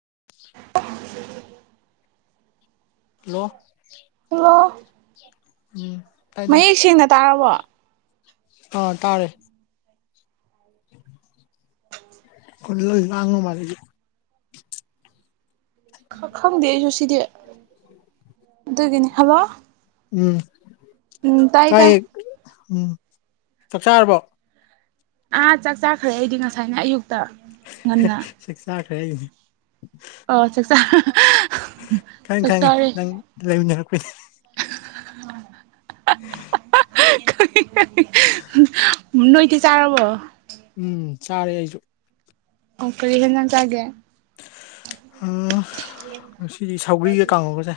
[inaudible] hello ꯄꯨꯑꯣ ꯎꯝ ꯃꯌꯦꯛ ꯁꯦꯡꯅ ꯇꯥꯔꯕꯣ ꯑ ꯇꯥꯔꯦ [inaudible] ꯀꯨꯜꯂꯏ ꯉꯥꯡ ꯃꯥꯂꯤꯗꯤ ꯈꯪꯈꯪꯗꯦ ꯑꯩꯖꯨ ꯁꯤꯗꯤ ꯑꯗꯨꯒꯤꯅꯤ ꯍꯜꯂꯣ ꯎꯝ ꯎꯝ ꯇꯥꯏ ꯇꯥꯏ ꯇꯥꯏꯌꯦ ꯎꯝ ꯆꯥꯛ ꯆꯥꯔꯕꯣ ꯑꯥ ꯆꯥꯛ ꯆꯥꯈ꯭ꯔꯦ ꯑꯩꯗꯤ ꯉꯁꯥꯏꯅ ꯑꯌꯨꯛ ꯁꯤꯛꯁꯥꯠ ꯑꯩ ꯑꯣ ꯑꯆꯥꯆꯥ ꯈꯪꯉꯦ ꯈꯪꯉꯤꯪꯉ ꯂꯩꯃꯤꯟꯅꯔꯛꯄ [inaudible] [inaudible] ꯅꯣꯏꯗꯤ ꯆꯥꯔꯔꯕꯣ ꯎꯝ ꯆꯥꯔꯦ ꯑꯩꯁꯨ ꯑꯣ ꯀꯔꯤ ꯍꯅ ꯇꯑꯦ ꯑ ꯁꯤꯗꯤ ꯁꯧꯒ꯭ꯔꯤꯒ ꯀꯥꯡꯉꯒꯁꯦ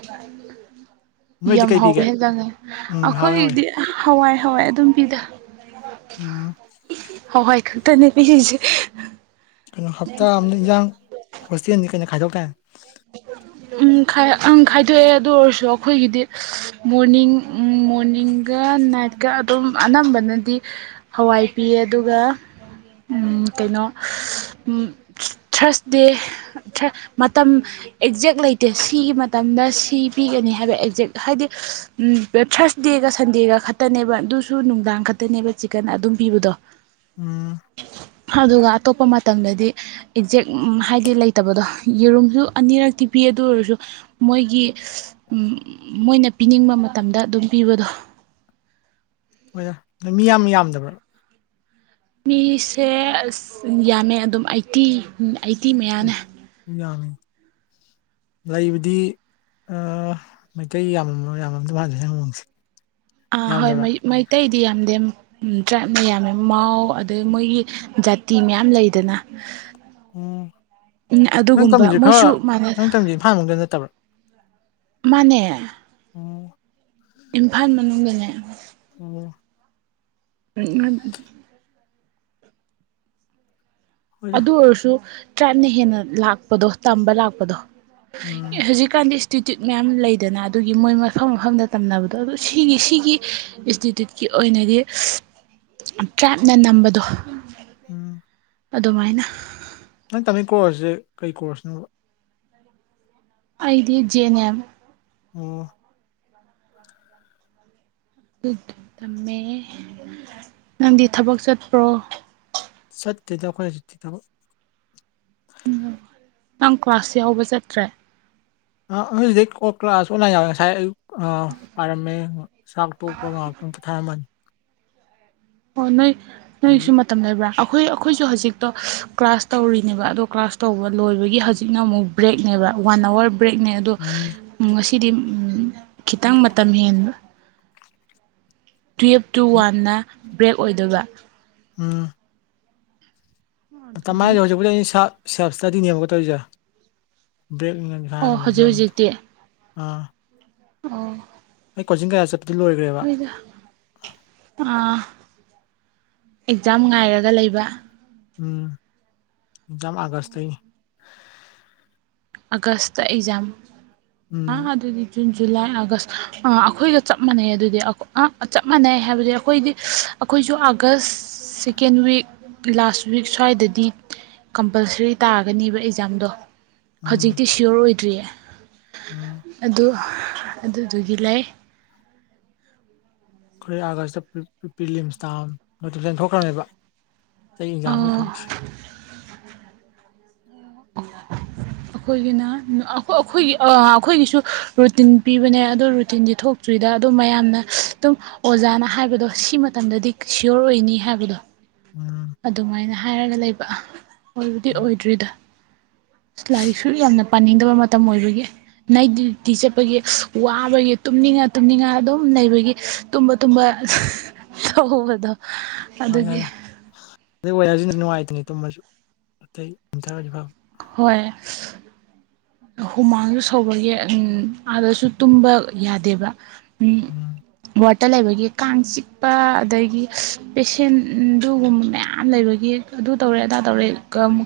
[inaudible] ꯌꯥꯝ ꯀꯩ ꯍꯥꯎꯋꯦ ꯄꯤꯒꯦ ꯍꯦꯖꯪꯉꯦ ꯎꯝ ꯍꯥꯎꯋꯦ ꯍꯥꯎꯋꯦ ꯑꯩꯈꯣꯏꯗꯤ ꯍꯋꯥꯏ ꯍꯋꯥꯏ ꯑꯗꯨꯝ ꯄꯤꯖ ꯎꯝ [inaudible] ꯍꯋꯥꯏ ꯈꯛꯇꯅꯦ ꯄꯤꯔꯤꯁꯦ ꯀꯩꯅꯣ ꯍꯞꯇꯥ ꯑꯅ ꯏꯟꯖꯥꯡ ꯍꯣꯁꯇꯦꯜꯅꯤ ꯀꯩꯅꯣ ꯈꯥꯏꯗꯣꯛ ꯀ ꯎ ꯈꯥꯏꯗꯣꯛꯑꯦ ꯑꯗꯨ ꯑꯣꯏꯔꯁꯨ ꯑꯩꯈꯣꯏꯒꯤꯗꯤ ꯃꯣꯔꯅꯤꯡ ꯃꯣꯔꯅꯤꯡꯒ ꯅꯥꯏꯠꯀ ꯑꯗꯨꯝ ꯑꯅꯝꯕꯅꯗꯤ ꯍꯋꯥꯏ ꯄꯤꯌꯦ ꯑꯗꯨꯒ ꯀꯩꯅꯣ ꯊꯔꯁ ꯗꯦ ꯃꯇꯝ ꯑꯦꯛꯖꯦꯛ ꯂꯩꯇꯦ ꯁꯤꯒꯤ ꯃꯇꯝꯗ ꯁꯤ ꯄꯤꯒꯅꯤ ꯍꯥꯏꯕ ꯑꯦꯛꯖꯦꯛ ꯍꯥꯏꯗꯤ ꯊꯥꯔꯁꯗꯦꯒ ꯁꯟꯗꯦꯒ ꯈꯛꯇꯅꯦꯕ ꯑꯗꯨꯁꯨ ꯅꯨꯡꯗꯥꯡ ꯈꯛꯇꯅꯦꯕ ꯆꯤꯛꯀꯟ ꯑꯗꯨꯝ ꯄꯤꯕꯗꯣ ꯎꯝ ꯑꯗꯨꯒ ꯑꯇꯣꯞꯄ ꯃꯇꯝꯗꯗꯤ ꯑꯦꯛꯖꯦꯛ ꯍꯥꯏꯗꯤ ꯂꯩꯇꯕꯗꯣ ꯌꯦꯔꯨꯝꯁꯨ ꯑꯅꯤꯔꯛꯇꯤ ꯄꯤ ꯑꯗꯨ ꯑꯣꯏꯔꯁꯨ ꯃꯣꯏꯒꯤ ꯃꯣꯏꯅ ꯄꯤꯅꯤꯡꯕ ꯃꯇꯝꯗ ꯑꯗꯨꯝ ꯄꯤꯕꯗꯣ ꯍꯣꯏ ꯃꯤ ꯌꯥꯝ ꯌꯥꯝꯗꯕ꯭ꯔꯥ ꯃꯤꯁꯦ ꯑꯁ ꯌꯥꯝꯃꯦ ꯑꯗꯨꯝ ꯑꯩꯠꯇꯤ ꯑꯩꯇꯤ ꯑꯦ ꯃꯌꯥꯅ ꯃꯤ ꯌꯥꯝꯃꯤ ꯂꯩꯕꯗꯤ ꯃꯩꯇꯩ ꯌꯥꯝꯃ ꯌꯥꯝꯃꯝꯗ ꯃꯖꯦ ꯍꯪꯣꯡꯁꯤ ꯑꯥ ꯍꯣꯏ ꯃꯩꯇꯩꯗꯤ ꯌꯥꯝꯗꯦꯝ ꯇ꯭ꯔꯥꯏꯕ ꯃꯌꯥꯝ ꯌꯥꯝ ꯃꯥꯎ ꯑꯗꯩ ꯃꯣꯏꯒꯤ ꯖꯥꯇꯤ ꯃꯌꯥꯝ ꯂꯩꯗꯅ ꯎꯝ ꯎ ꯅꯪ ꯑꯗꯨꯒꯨꯝꯕ ꯇꯝꯃꯤꯁꯦ ꯃꯣꯏꯁꯨ ꯈꯔ ꯃꯥꯅꯦ ꯅꯪ ꯇꯝꯃꯤꯁꯦ ꯏꯝꯐꯥꯜ ꯃꯅꯨꯡꯗ ꯅꯠꯇꯕ꯭ꯔꯥ ꯃꯥꯅꯦ ꯑꯣ ꯏꯝꯐꯥꯜ ꯃꯅꯨꯡꯗꯅꯦ ꯎꯝ ꯎꯝ ꯍꯣꯏꯗ ꯑꯗꯨ ꯑꯣꯏꯔꯁꯨ ꯇ꯭ꯔꯠꯅ ꯍꯦꯟꯅ ꯂꯥꯛꯄꯗꯣ ꯇꯝꯕ ꯂꯥꯛꯄꯗꯣ ꯎꯝ ꯍꯧꯖꯤꯛ ꯀꯥꯟꯗ ꯏꯟꯁꯇꯤꯇ꯭ꯌꯨꯠ ꯃꯌꯥꯝ ꯂꯩꯗꯅ ꯑꯗꯨꯒꯤ ꯃꯣꯏ ꯃꯐꯝ ꯃꯐꯝꯗ ꯇꯝꯅꯕꯗꯣ ꯑꯗꯨ ꯁꯤꯒꯤ ꯁꯤꯒꯤ ꯏꯟꯁꯇꯤꯇ꯭ꯌꯨꯠꯀꯤ ꯑꯣꯏꯅꯗꯤ ꯇ꯭ꯔꯥꯏꯞꯅ ꯅꯝꯕꯗꯣ ꯎꯝ ꯑꯗꯨꯃꯥꯏꯅ ꯅꯪ ꯇꯃꯤ ꯀꯣꯔꯁꯁꯦ ꯀꯩ ꯀꯣꯔꯁꯅꯣꯕ ꯑꯩꯗꯤꯖꯦ ꯅꯌꯥꯝ ꯑꯣ ꯑꯗꯨ ꯇꯝꯃꯦ ꯅꯪꯗꯤ ꯊꯕꯛ ꯆꯠꯄ꯭ꯔꯣ ꯁꯠꯇꯇꯗꯈ ꯆꯠꯇꯤ ꯇꯕ ꯅꯪ ꯀ꯭ꯂꯥꯁ ꯌꯥꯎꯕ ꯆꯠꯇ꯭ꯔꯦ ꯑ ꯑꯩ ꯀ ꯀ꯭ꯂꯥꯁ ꯑꯣꯅꯥꯕ ꯉꯁꯥꯏ ꯄꯥꯏꯔꯝꯃꯦ ꯆꯥꯛ ꯄꯣꯛꯄ ꯉꯥꯏꯍꯥꯛꯇꯪ ꯄꯣꯊꯥꯔꯝꯃꯅꯤ ꯑꯣ ꯅꯣꯏ ꯅꯣꯏꯁꯨ ꯑꯗꯒꯤ ꯃꯇꯝ ꯂꯩꯕ꯭ꯔꯥ ꯑꯩꯈꯣꯏ ꯑꯩꯈꯣꯏꯁꯨ ꯍꯧꯖꯤꯛꯇꯣ ꯀ꯭ꯂꯥꯁ ꯇꯧꯔꯤꯅꯦꯕ ꯑꯗꯣ ꯀ꯭ꯂꯥꯁ ꯇꯧꯕ ꯂꯣꯏꯕꯒꯤ ꯍꯧꯖꯤꯛꯅ ꯑꯃꯨꯛ ꯕ꯭ꯔꯦꯛꯅꯦꯕ ꯋꯥꯟ ꯑꯋꯥꯔ ꯕ꯭ꯔꯦꯛꯅꯦ ꯑꯗꯣ ꯎꯝ ꯉ ꯁꯤꯗꯤ ꯈꯤꯇꯪ ꯃꯇꯝ ꯍꯦꯟꯕ ꯇꯨꯋꯞ ꯇꯨ ꯋꯥꯟꯗ ꯕ꯭ꯔꯦꯛ ꯑꯣꯏꯗꯣꯏꯕ ꯎꯝ ꯑꯗꯨꯒꯤ ꯃꯥꯏꯁꯦ ꯍꯧꯖꯤꯛꯄ ꯑꯩ ꯏꯁꯥ ꯄꯁꯥ ꯄꯁꯥꯗꯤꯅꯤꯌꯝꯒ ꯇꯔꯤꯖꯥ ꯕꯦꯛ ꯈꯒ ꯑꯣ ꯍꯧꯖꯤꯛ ꯂꯧꯖ ꯑꯥ ꯎꯝ ꯈꯨꯣꯏꯤꯡꯌꯥꯁꯦ ꯍꯣꯏꯗ ꯑꯥ ꯑꯦꯛꯖꯥꯝ ꯉꯥꯏꯔꯒ ꯂꯩꯕ ꯎꯝ ꯌꯥꯝꯝ ꯑꯒꯁ ꯑꯒꯁꯇ ꯑꯦꯛꯖꯥꯝ ꯑ ꯎꯝ ꯍꯥꯏꯗꯗꯤ ꯆꯨꯟ ꯖꯨꯂꯥꯏ ꯑꯥꯒꯁ ꯑꯥ ꯑꯩꯈꯣꯏꯒ ꯆꯞ ꯃꯥꯟꯅꯩ ꯑꯗꯨꯗꯤ ꯑ ꯆꯞ ꯃꯥꯟꯅꯩ ꯍꯥꯏꯕꯗꯤ ꯑꯩꯈꯣꯏꯗꯤ ꯑꯩꯈꯣꯏꯁꯨ August second week last week ꯁ꯭ꯋꯥꯏꯗꯗꯤ ꯀꯝꯄꯜꯁꯔꯤ ꯇꯥꯒꯅꯦꯕ ꯑꯦꯛꯖꯥꯝꯗꯣ ꯎꯝ ꯍꯧꯖꯤꯛꯇꯤ ꯁꯤꯌꯣꯔ ꯑꯣꯏꯗꯦ ꯎꯝ ꯇꯦ ꯑꯗꯨ ꯑꯗꯨꯗꯨꯒꯤ ꯂꯩ ꯑꯩꯈꯣꯔ ꯑꯥꯒꯁꯇ ꯄꯤꯂꯤꯝꯁꯇꯥꯝ ꯅꯣꯇꯤꯐꯤꯀꯦꯁꯟ ꯊꯣꯛꯈ꯭ꯔꯕꯅꯦꯕ ꯆꯍꯤ ꯑꯦꯖꯥꯝꯅꯤ ꯊꯨꯡ ꯑꯩꯈꯣꯏꯒꯤꯅ ꯑꯩꯈꯣꯏꯒꯤ ꯑꯩꯈꯣꯏꯒꯤꯁꯨ ꯔꯨꯇꯤꯟ ꯄꯤꯕꯅꯦ ꯑꯗꯨ ꯔꯨꯇꯤꯟꯗꯤ ꯊꯣꯛꯇ꯭ꯔꯤꯗ ꯑꯗꯨꯝ ꯃꯌꯥꯝꯅ ꯑꯗꯨꯝ ꯑꯣꯖꯥꯅ ꯍꯥꯏꯕꯗꯣ ꯁꯤ ꯃꯇꯝꯗꯗꯤ ꯁꯤꯌꯣꯔ ꯑꯣꯏꯅꯤ ꯍꯥꯏꯕꯗꯣ ꯎꯝ ꯑꯗꯨꯃꯥꯏꯅ ꯍꯥꯏꯔꯒ ꯂꯩꯕ ꯑꯣꯏꯔꯗꯤ ꯎꯝ ꯑꯣꯏꯗ꯭ꯔꯤꯗ ꯂꯥꯏꯔꯤꯛꯁꯨ ꯌꯥꯝꯅ ꯄꯥꯅꯤꯡꯗꯕ ꯃꯇꯝ ꯑꯣꯏꯕꯒꯤ ꯅ ꯗ꯭ꯌꯇꯤ ꯆꯠꯄꯒꯤ ꯋꯥꯕꯒꯤ ꯇꯨꯝꯅꯤꯡꯉꯥ ꯇꯨꯝꯅꯤꯡꯉ ꯑꯗꯨꯝ ꯂꯩꯕꯒꯤ ꯇꯨꯝꯕ ꯇꯨꯝꯕ ꯇꯧꯍꯧꯕꯗꯣ [unintelligible] ꯑꯗꯨꯗ ꯑꯣꯏꯔꯁꯤꯅ ꯅꯨꯡꯉꯥꯏꯇꯅꯤ ꯇꯨꯝꯃꯁꯨ ꯑꯇꯩꯊꯔꯗꯤ ꯐꯕ ꯍꯣꯏ ꯍꯨꯃꯥꯡꯁꯨ ꯁꯧꯕꯒꯤ ꯎꯝ ꯑꯥꯗꯁꯨ ꯇꯨꯝꯕ ꯌꯥꯗꯦꯕ ꯎꯝ ꯇ ꯂꯩꯕꯒꯤ ꯀꯥꯡ ꯆꯤꯛꯄ ꯑꯗꯒꯤ ꯄꯦꯁꯦꯟ ꯑꯗꯨꯒꯒꯨꯝꯕ ꯃꯌꯥꯝ ꯂꯩꯕꯒꯤ ꯑꯗꯨ ꯇꯧꯔꯦ ꯑꯗꯥ ꯇꯧꯔꯦ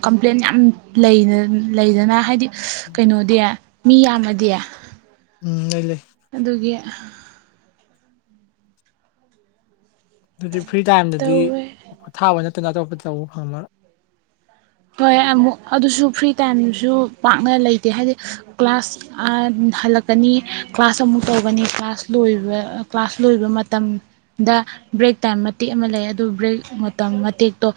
ꯀꯝꯄ꯭ꯂꯦꯟ ꯌꯥꯝ ꯂꯩꯗꯅ ꯍꯥꯏꯗꯤ ꯀꯩꯅꯣꯗꯤ ꯃꯤ ꯌꯥꯝꯃꯗꯤ ꯎꯝ ꯂꯩ ꯂꯩ ꯑ ꯑꯗꯨꯗꯤ ꯐ꯭ꯔꯤ ꯇꯥꯏꯝꯗꯗꯤ ꯇꯧꯋꯦ ꯄꯣꯊꯥꯕ ꯅꯠꯇ ꯅꯠꯇꯄꯠꯇꯎ ꯍ ꯍꯣꯏ ꯑꯃꯨꯛ ꯑꯗꯨꯁꯨ ꯐ꯭ꯔꯤ ꯇꯥꯏꯝꯁꯨ ꯄꯥꯛꯅ ꯂꯩꯇꯦ ꯍꯥꯏꯗꯤ ꯀ꯭ꯂꯥꯁ ꯍꯜꯂꯛꯀꯅꯤ ꯀ꯭ꯂꯥꯁ ꯑꯃꯨꯛ ꯇꯧꯒꯅꯤ ꯀ꯭ꯂꯥꯁ ꯂꯣꯏꯕ ꯀ꯭ꯂꯥꯁ ꯂꯣꯏꯕ ꯃꯇꯝꯗ ꯕ꯭ꯔꯦꯛ ꯇꯥꯏꯝ ꯃꯇꯦꯛ ꯑꯃ ꯂꯩ ꯑꯗꯨ ꯕ꯭ꯔꯦꯛ ꯃꯇꯝ ꯃꯇꯦꯛꯇꯣ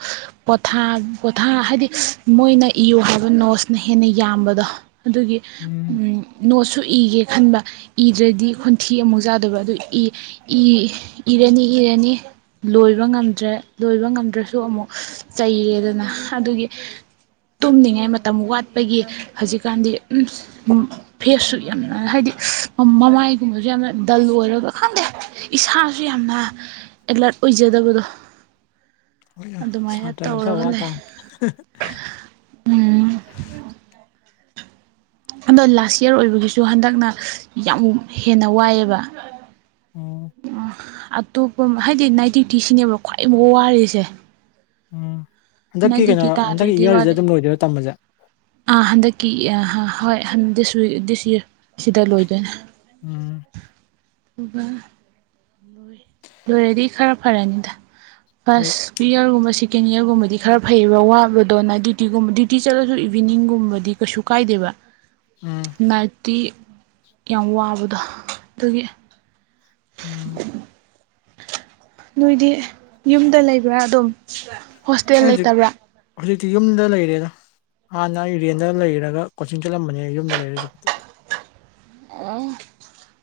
ꯄꯣꯊꯥ ꯄꯣꯊꯥ ꯍꯥꯏꯗꯤ ꯃꯣꯏꯅ ꯏꯌꯨ ꯍꯥꯏꯕ ꯅꯣꯁꯅ ꯍꯦꯟꯅ ꯌꯥꯝꯕꯗꯣ ꯑꯗꯨꯒꯤ ꯎꯝ ꯅꯣꯠꯁꯨ ꯏꯒꯦ ꯈꯟꯕ ꯏꯗ꯭ꯔꯗꯤ ꯈꯨꯟꯊꯤ ꯑꯃꯨꯛ ꯆꯥꯗꯕ ꯑꯗꯨ ꯏ ꯏꯔꯅꯤ ꯏꯔꯅꯤ ꯂꯣꯏꯕ ꯉꯝꯗ꯭ꯔꯦ ꯂꯣꯏꯕ ꯉꯝꯗ꯭ꯔꯁꯨ ꯑꯃꯨꯛ ꯆꯩꯔꯦꯗꯅ ꯑꯗꯨꯒꯤ ꯇꯨꯝꯅꯤꯡꯉꯥꯏ ꯃꯇꯝ ꯋꯥꯠꯄꯒꯤ ꯍꯧꯖꯤꯛꯀꯥꯟꯗꯤ ꯐꯦꯁꯁꯨ ꯌꯥꯝꯅ ꯍꯥꯏꯗꯤ ꯃꯃꯥꯏꯒꯨꯝꯕꯁꯨ ꯌꯥꯝꯅ ꯗꯜ ꯑꯣꯏꯔꯒ ꯈꯪꯗꯦ ꯏꯁꯥꯁꯨ ꯌꯥꯝꯅ ꯑꯦꯂꯔꯠ ꯑꯣꯏꯖꯗꯕꯗꯣ ꯑꯗꯨꯃꯥꯏꯅ ꯁꯥꯇ ꯀ ꯇꯧꯔꯒ ꯋꯥ ꯂꯩ ꯇ [inaudible] ꯑꯗꯣ ꯂꯥꯁ ꯏꯌꯥꯔ ꯑꯣꯏꯕꯒꯤꯁꯨ ꯍꯟꯗꯛꯅ ꯌꯥꯝ ꯍꯦꯟꯅ ꯋꯥꯏꯑꯦꯕ ꯑ ꯎꯝ ꯑꯇꯣꯞꯄ ꯍꯥꯏꯗꯤ ꯅꯥꯏꯇꯛꯇꯤ ꯁꯤꯅꯦꯕ ꯈ꯭ꯋꯥꯏ ꯑꯃꯨꯛ ꯋꯥꯔꯤꯁꯦ ꯎꯝ ꯅꯥꯏꯠ ꯍꯟꯗꯛꯀꯤ ꯀꯩꯅꯣ ꯗ꯭ꯌꯨꯇꯤ ꯍꯟꯗꯛꯀꯤ ꯇꯥꯗ꯭ꯔꯗꯤ ꯋꯥꯗꯦ ꯏꯌꯥꯔꯔꯤꯁꯗ ꯑꯗꯨꯝ ꯂꯣꯏꯗꯣꯏꯔ ꯇꯝꯕꯁꯦ ꯍꯣꯏꯗꯤꯁꯛ ꯗꯤꯁ ꯁꯤꯗ ꯂꯣꯏꯗꯣꯏꯅꯦ ꯎꯝ ꯑꯗꯨꯒ ꯂꯣꯏꯔꯗꯤ ꯈꯔ ꯐꯔꯅꯤꯗ ꯍꯣꯏ ꯐꯁ ꯄ ꯌꯥꯔꯒꯨꯝꯃꯁꯤ ꯁꯦꯀꯦꯟ ꯏꯌꯥꯔꯒꯨꯝꯕꯗꯤ ꯈꯔ ꯐꯩꯑꯕ ꯋꯥꯕꯗꯣꯅ ꯗ꯭ꯌꯨꯇꯤꯒꯨꯝꯕ ꯗ꯭ꯌꯨꯇꯤ ꯆꯠꯂꯁꯨ ꯏꯚꯤꯅꯤꯡꯒꯨꯝꯕꯗꯤ ꯀꯩꯁꯨ ꯀꯥꯏꯗꯦꯕ ꯎꯝ ꯉꯗꯤ ꯌꯥꯝ ꯋꯥꯕꯗꯣ ꯑꯗꯨꯒꯤ [inaudible] ꯎꯝ ꯅꯣꯏꯗꯤ ꯌꯨꯝꯗ ꯂꯩꯕ꯭ꯔꯥ ꯑꯗꯨꯝ ꯍꯣꯁꯇꯦꯜ ꯑꯩ ꯍꯧꯖꯤꯛ ꯂꯩꯇꯕ꯭ꯔꯥ ꯍꯧꯖꯤꯛꯇꯤ ꯌꯨꯝꯗ ꯂꯩꯔꯦꯗ ꯍꯥꯟꯅ ꯑꯦꯔꯤꯌꯥꯦꯟꯗ ꯂꯩꯔꯒ ꯀꯣꯆꯤꯡ ꯆꯠꯂꯝꯕꯅꯦ ꯌꯨꯝꯗ ꯂꯩꯔꯦꯁꯨꯛꯄꯤ ꯑ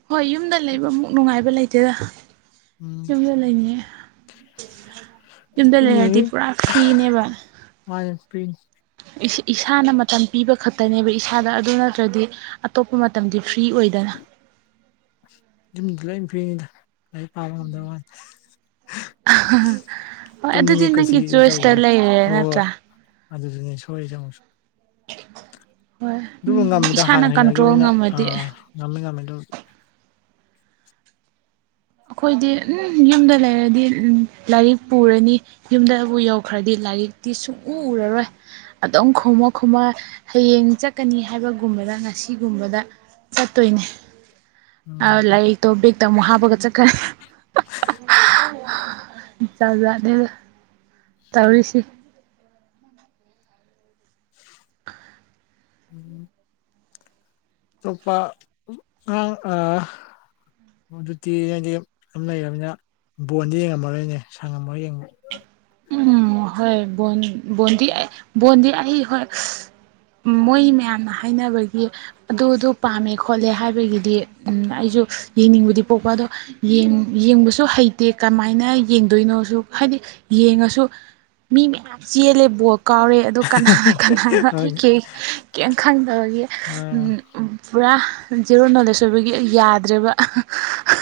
ꯍꯣꯏ ꯌꯨꯝꯗ ꯂꯩꯕ ꯑꯃꯨꯛ ꯅꯨꯡꯉꯥꯏꯕ ꯂꯩꯇꯦ ꯎꯝ ꯑꯗꯨꯒ ꯏꯃ ꯂꯩꯅꯤꯦ ꯌꯨꯝꯗ ꯂꯩꯔꯗꯤ ꯄꯨꯔꯥ ꯐ꯭ꯔꯤꯅꯦꯕ ꯄꯔꯤꯤꯟꯁ ꯏꯁꯥꯅ ꯃꯇꯝ ꯄꯤꯕ ꯈꯛꯇꯅꯦꯕ ꯏꯁꯥꯗ ꯑꯗꯨ ꯅꯠꯇ꯭ꯔꯗꯤ ꯑꯇꯣꯞꯄ ꯃꯇꯝꯗꯤ ꯐ꯭ꯔꯤ ꯑꯣꯏꯗꯅ ꯌꯨꯝꯗꯨ ꯂꯥꯏ ꯐꯤꯔꯤꯅꯤꯗ ꯂꯥꯏꯔꯤꯛ ꯄꯥꯕ ꯉꯝꯗꯕꯅꯤ ꯍꯣꯏ ꯑꯗꯨꯗꯤ ꯇꯨꯝꯅꯤꯡꯉꯦ ꯀꯨꯁꯤ ꯅꯪꯒꯤ ꯑꯗꯨꯝ ꯆꯣꯏꯁꯇ ꯇꯧꯕꯗꯣ ꯂꯩꯔꯦ ꯍꯣꯏ ꯅꯠꯇ꯭ꯔꯥ ꯍꯣꯏ ꯑꯗꯨꯗꯨꯅꯦ ꯁꯣꯏꯔꯤꯁꯦ ꯑꯃꯨꯛꯁꯨ ꯍꯣꯏ ꯑꯗꯨꯕꯨ ꯎꯝ ꯉꯝꯃꯤꯗ ꯏꯁꯥꯅ ꯍꯥꯟꯅ ꯀꯟꯇ꯭ꯔꯣꯜ ꯍꯩꯅꯈꯤꯕꯅꯤꯅ ꯉꯝꯃꯗꯤ ꯉꯝꯃꯦ ꯉꯝꯃꯦ ꯇꯧꯕꯗꯤ ꯑꯩꯈꯣꯏꯗꯤ ꯌꯨꯝꯗ ꯂꯩꯔꯗꯤ ꯂꯥꯏꯔꯤꯛ ꯄꯨꯔꯅꯤ ꯌꯨꯝꯗꯕꯨ ꯌꯧꯈ꯭ꯔꯗꯤ ꯂꯥꯏꯔꯤꯛꯇꯤ ꯁꯨꯡꯎ ꯎꯔꯔꯣꯏ ꯑꯗꯨꯝ ꯈꯣꯡꯃ ꯈꯣꯃ ꯍꯌꯦꯡ ꯆꯠꯀꯅꯤ ꯍꯥꯏꯕꯒꯨꯝꯕꯗ ꯉꯁꯤꯒꯨꯝꯕꯗ ꯆꯠꯇꯣꯏꯅꯤ ꯎꯝ ꯑꯂ ꯑꯩ ꯇꯣ ꯃꯣꯥꯕꯒꯠ ꯆ ꯀ ꯏ ꯆꯖꯗꯦ ꯇꯧꯔꯤꯁꯤ ꯎꯝ ꯑꯇꯣꯞꯄ ꯑꯉꯥꯡ ꯇꯤ ꯍꯥꯏꯗꯤ ꯑꯗꯨ ꯂꯩꯅꯤꯅ ꯕꯣꯟꯗꯤ ꯌꯦꯡꯉꯝꯃꯔꯣꯏꯅꯦ ꯁꯪꯉꯝꯃꯒ ꯌꯦꯡꯕ ꯎꯝ ꯍꯣꯏ ꯕꯣꯟ ꯗꯤ ꯕꯣꯟꯗꯤ ꯑꯩ ꯍꯣꯏ ꯃꯣꯏ ꯃꯌꯥꯝꯅ ꯍꯥꯏꯅꯕꯒꯤ ꯑꯗꯨꯗꯣ ꯄꯥꯝꯃꯦ ꯈꯣꯠꯂꯦ ꯍꯥꯏꯕꯒꯤꯗꯤ ꯎ ꯑꯩꯁꯨ ꯌꯦꯡꯅꯤꯡꯕꯗꯤ ꯄꯣꯛꯄ ꯑꯗꯣ ꯌꯦꯡꯕꯁꯨ ꯍꯩꯇꯦ ꯀꯃꯥꯏꯅ ꯌꯦꯡꯗꯣꯏꯅꯣꯁꯨ ꯍꯥꯏꯗꯤ ꯌꯦꯡꯉꯁꯨ ꯃꯤ ꯃꯌꯥꯝ ꯆꯦꯜꯂꯦ ꯕꯣꯜ ꯀꯥꯎꯔꯦ ꯑꯗꯣ ꯀꯅꯥꯅ ꯀꯅꯥꯅ ꯑꯩ ꯀ ꯀꯔꯤꯝ ꯈꯪꯗꯕꯒꯤ ꯑꯥ ꯄꯨꯔꯥ ꯖꯦꯔꯣ ꯅꯣꯂꯦꯖ ꯑꯣꯏꯕꯒꯤ ꯌꯥꯗ꯭ꯔꯦꯕ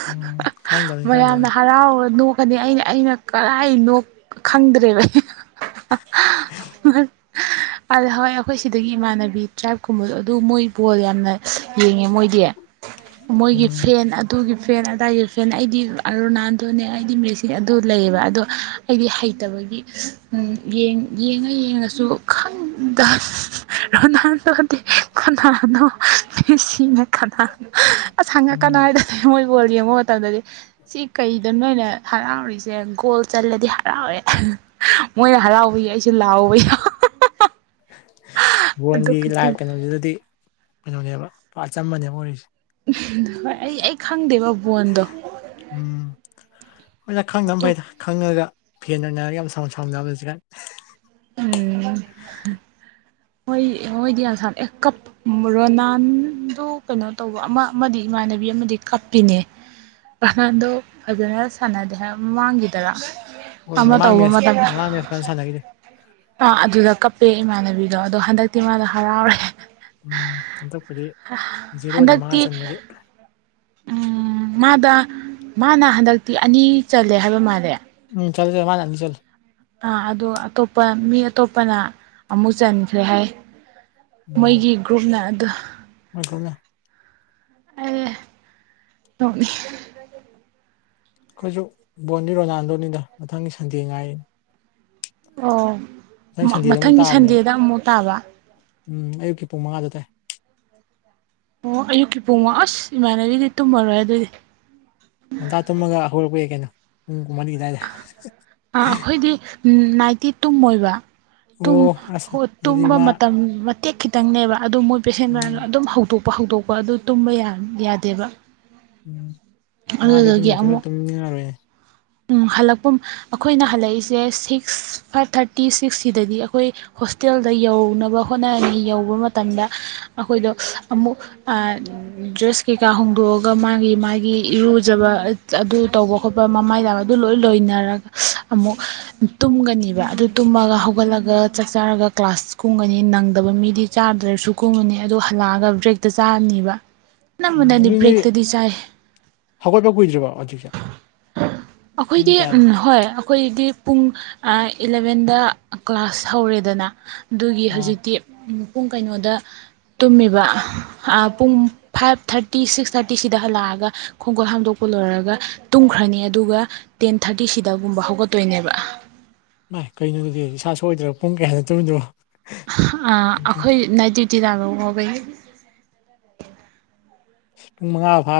ꯎꯝ ꯈꯪꯗꯕꯅꯤ ꯃꯌꯥꯝꯅ ꯈꯪꯗꯕꯅꯤ ꯍꯔꯥꯎꯕ ꯅꯣꯛ ꯑꯩꯅ ꯑꯩꯅ ꯀꯗꯥꯥꯏ ꯂꯣꯛ ꯈꯪꯗ꯭ꯔꯦꯕ ꯑꯜ ꯍꯋꯥꯏ ꯑꯩꯈꯣꯏ ꯁꯤꯗꯒꯤ ꯏꯃꯥꯟꯅꯕꯤ ꯇ꯭ꯔꯥꯏꯞꯀꯨꯝꯕꯗꯣ ꯑꯗꯨ ꯃꯣꯏ ꯕꯣꯜ ꯌꯥꯝꯅ ꯌꯦꯡꯉꯦ ꯃꯣꯏꯗꯤ ꯃꯣꯏꯒꯤ ꯎꯝ ꯐꯦꯟ ꯑꯗꯨꯒꯤ ꯐꯦꯟ ꯑꯗꯨꯗꯥꯏꯒꯤ ꯐꯦꯟ ꯑꯩꯗꯤ ꯔꯣꯅꯥꯜꯗꯣꯅꯦ ꯑꯩꯗꯤ ꯃꯦꯁꯤ ꯑꯗꯨ ꯂꯩꯌꯦꯕ ꯑꯗꯣ ꯑꯩꯗꯤ ꯍꯩꯇꯕꯒꯤ ꯌꯦꯡ ꯌꯦꯡꯉ ꯌꯦꯡꯉꯁꯨ ꯈꯗ ꯔꯣꯅꯣꯗꯤ ꯀꯅꯥꯅꯣꯁꯤꯅ ꯑꯁ ꯍꯪꯉꯛꯀꯅꯥ ꯎꯝ ꯍꯥꯏꯔꯗꯅꯦ ꯃꯣꯏ ꯐꯨꯠꯕꯣꯜ ꯌꯦꯡꯕ ꯃꯇꯝꯗꯗꯤ ꯁꯤ ꯀꯩꯗ ꯅꯣꯏꯅ ꯍꯔꯥꯎꯔꯤꯁꯦ ꯒꯣꯜ ꯆꯜꯂꯗꯤ ꯇꯦ ꯃꯣꯏꯅ ꯍꯔꯥꯎꯕ ꯌꯥꯏ ꯑꯩꯁꯨ ꯂꯥꯎꯕ ꯑꯗꯨ ꯍꯣꯟꯒꯤ ꯂ ꯈꯛꯇꯅꯤ ꯀꯩꯅꯣꯁꯤꯗꯗꯤ ꯀꯩꯅꯣꯅꯦꯕ ꯄꯄꯥ ꯆꯝꯝꯕꯅꯦꯕ ꯋꯥꯔꯤꯔꯤꯁꯦ ꯍꯣꯏ ꯑꯩ ꯑꯩ ꯈꯪꯗꯦꯕ ꯕꯣꯟꯗꯣ ꯎꯝ ꯑꯩꯈꯣꯏꯅ ꯈꯪꯗꯅ ꯑꯇꯣꯞ ꯐꯩꯗ ꯈꯪꯉꯒ ꯐꯤ ꯌꯥꯝ ꯁ ꯁꯕꯖꯤꯒ ꯎꯝ ꯃꯣꯏ ꯃꯣꯏꯗꯤ ꯑꯁꯥꯝ ꯑꯦ ꯔꯣꯅꯥꯟꯗꯨ ꯀꯩꯅꯣ ꯇꯧꯕ ꯑꯃ ꯑꯃꯗꯤ ꯏꯃꯥꯟꯅꯕꯤ ꯑꯃꯗꯤ ꯀꯞꯄꯤꯅꯦ ꯔꯣꯅꯥꯟꯗꯣ ꯐꯖꯅ ꯁꯥꯟꯅꯗꯦ ꯍꯥꯏ ꯃꯃꯥꯡꯈꯤꯗꯔ ꯍꯣꯏ ꯃꯃꯥꯡ ꯃꯦꯠꯆ ꯃꯃꯥꯡ ꯃꯦꯠꯆ ꯀꯅ ꯁꯥꯟꯅꯈꯤꯗꯦ ꯑꯥ ꯑꯗꯨꯗ ꯀꯞꯄꯦ ꯏꯃꯥꯟꯅꯕꯤꯗꯣ ꯑꯗꯣ ꯍꯟꯗꯛꯇꯤ ꯃꯥꯅ ꯍꯔꯥꯎꯔꯦ ꯎꯝ ꯍꯟꯗꯛꯄꯗꯤ ꯖꯤꯔꯣꯗ ꯍꯟꯗꯛꯇꯤ ꯃꯉꯥ ꯆꯟꯕꯒꯤ ꯎꯝ ꯃꯥꯗ ꯃꯥꯅ ꯍꯟꯗꯛꯇꯤ ꯑꯅꯤ ꯆꯜꯂꯦ ꯍꯥꯏꯕ ꯃꯥꯜꯂꯦ ꯎꯝ ꯆꯠ ꯆꯦ ꯃꯥꯅꯅꯤ ꯆꯂ ꯑꯥ ꯑꯗꯨ ꯑꯇꯣꯞꯄ ꯃꯤ ꯑꯇꯣꯞꯄꯅ ꯑꯃꯨꯛ ꯆꯟꯈ꯭ꯔꯦ ꯍꯥꯏ ꯃꯣꯏꯒꯤ ꯒ꯭ꯔꯨꯞꯅ ꯑꯗꯨ ꯅꯒꯅ ꯑꯗ ꯊꯣꯉ ꯑꯩꯈꯣꯏꯁꯨ ꯕꯣꯟꯗꯤ ꯔꯣꯅꯥꯜꯗꯣꯅꯤꯗ ꯃꯊꯪꯒꯤ ꯁꯟꯗꯤ ꯉꯥꯏꯔꯤꯅꯤ ꯑꯣ ꯁꯟꯗꯦꯗ ꯑꯃꯨꯛ ꯃꯊꯪꯒꯤ ꯇꯥꯕꯅꯦꯕ ꯁꯟꯗꯦꯗ ꯑꯃꯨꯛ ꯇꯥꯕ ꯎꯝ ꯑꯌꯨꯛꯀꯤ ꯄꯨꯡ ꯃꯉꯥꯗ ꯇꯥꯏ ꯑꯣ ꯑꯌꯨꯛꯀꯤ ꯄꯨꯡꯉ ꯑꯁ ꯏꯃꯥꯟꯅꯕꯤꯗꯤ ꯇꯨꯝꯃꯔꯣꯏ ꯑꯗꯨꯏꯗꯤ ꯑꯗ ꯇꯨꯝꯃꯒ ꯍꯔꯛꯄ ꯌꯥ ꯀꯩꯅꯣ ꯎꯝ ꯃꯅꯤꯒꯤꯗꯗ ꯅꯥꯏꯟꯇꯤ ꯇꯨꯝ ꯃ ꯑꯣꯏꯕ ꯑꯣ ꯑꯁ ꯑꯗꯨꯗꯤ ꯃꯥ ꯇ ꯃ ꯇꯦꯛ ꯈꯤꯇꯪꯅꯦꯕ ꯑꯗꯨ ꯃꯣꯏ ꯄꯦꯁꯦꯟ ꯎꯝ ꯃꯌꯥꯝꯅ ꯑꯗꯨꯝ ꯍꯧꯗꯣꯛ ꯍꯧꯗꯣꯛꯄ ꯑꯗꯨ ꯇꯨꯝꯕ ꯌꯥꯗꯦꯕ ꯎꯝ ꯃꯥꯗꯤꯦꯇ ꯑꯗꯨꯗꯨꯒꯤ ꯑꯃꯨꯛ ꯅꯠꯇ ꯅꯉꯔꯣ ꯍꯜꯂꯛꯄ ꯑꯩꯈꯣꯏꯅ ꯍꯜꯂꯛꯏꯁꯦ ꯁꯤꯛꯁ ꯐꯥꯏꯚ ꯊꯥꯔꯇꯤ ꯁꯤꯛꯁ ꯁꯤꯗꯗꯤ ꯑꯩꯈꯣꯏ ꯍꯣꯁꯇꯦꯜꯗ ꯌꯧꯅꯕ ꯍꯣꯠꯅꯔꯉ ꯌꯧꯕ ꯃꯇꯝꯗ ꯑꯩꯈꯣꯏꯗꯣ ꯑꯃꯨꯛ ꯗ꯭ꯔꯦꯁ ꯀꯩꯀꯥ ꯍꯣꯡꯗꯣꯛꯑꯒ ꯃꯥꯒꯤ ꯃꯥꯒꯤ ꯏꯔꯨꯖꯕ ꯑꯗꯨ ꯇꯧꯕ ꯈꯣꯠꯄ ꯃꯃꯥꯏꯗ ꯑꯗꯨ ꯂꯣꯏ ꯂꯣꯏꯅꯔꯒ ꯑꯃꯨꯛ ꯇꯨꯝꯒꯅꯦꯕ ꯑꯗꯨ ꯇꯨꯝꯃꯒ ꯍꯧꯒꯠꯂꯒ ꯆꯥꯛ ꯆꯥꯔꯒ ꯀ꯭ꯂꯥꯁ ꯀꯨꯝꯒꯅꯤ ꯅꯪꯗꯕ ꯃꯤꯗꯤ ꯆꯥꯗ꯭ꯔꯁꯨ ꯀꯨꯝꯉꯅꯤ ꯑꯗꯨ ꯍꯜꯂꯛꯑꯒ ꯕ꯭ꯔꯦꯛꯇ ꯆꯥꯔꯅꯤꯕ ꯎꯝ ꯑꯅꯝꯕꯅꯗꯤ ꯍꯒꯣꯏ ꯕ꯭ꯔꯦꯛꯇꯗꯤ ꯆꯥꯏ ꯄ ꯀꯗ꯭ꯔꯔꯤꯕ ꯑꯖꯤꯁ ꯑꯩꯈꯣꯏꯒꯤ ꯍꯣꯏ ꯑꯩꯈꯣꯏꯗꯤ ꯄꯨꯡ ꯏꯂꯚꯦꯟꯗ ꯀ꯭ꯂꯥꯁ ꯍꯧꯔꯦꯗꯅ ꯑꯗꯨꯒꯤ ꯑꯥ ꯍꯧꯖꯤꯛꯇꯤ ꯄꯨꯡ ꯀꯩꯅꯣꯗ ꯇꯨꯝꯃꯦꯕ ꯄꯨꯡ ꯐꯥꯏꯚ ꯊꯥꯔꯇꯤ ꯁꯤꯛꯁ ꯊꯥꯔꯇꯤꯁꯤꯗ ꯂꯥꯛꯑꯒ ꯈꯣꯡꯒꯨꯜ ꯍꯥꯝꯗꯣꯛꯄ ꯂꯣꯏꯔꯒ ꯇꯨꯝꯈ꯭ꯔꯅꯤ ꯑꯗꯨꯒ ꯇꯦꯟ ꯊꯥꯔꯇꯤꯁꯤꯗꯒꯨꯝꯕ ꯍꯧꯒꯠꯇꯣꯏꯅꯦꯕ ꯥꯏ ꯀꯩꯅꯣꯗꯗꯤ ꯏꯁꯥ ꯁꯣꯏꯏꯗ꯭ꯔꯕ ꯄꯨꯡ ꯀꯌꯥ ꯅꯠꯇꯣꯏꯃꯤꯅꯣ ꯑ ꯑꯩꯈꯣꯏ ꯅꯥꯏꯠ ꯗ꯭ꯌꯨꯇꯤ ꯂꯥꯛꯔꯎ ꯍꯒꯩ ꯁꯇꯨꯡ ꯃꯉꯥꯚꯥ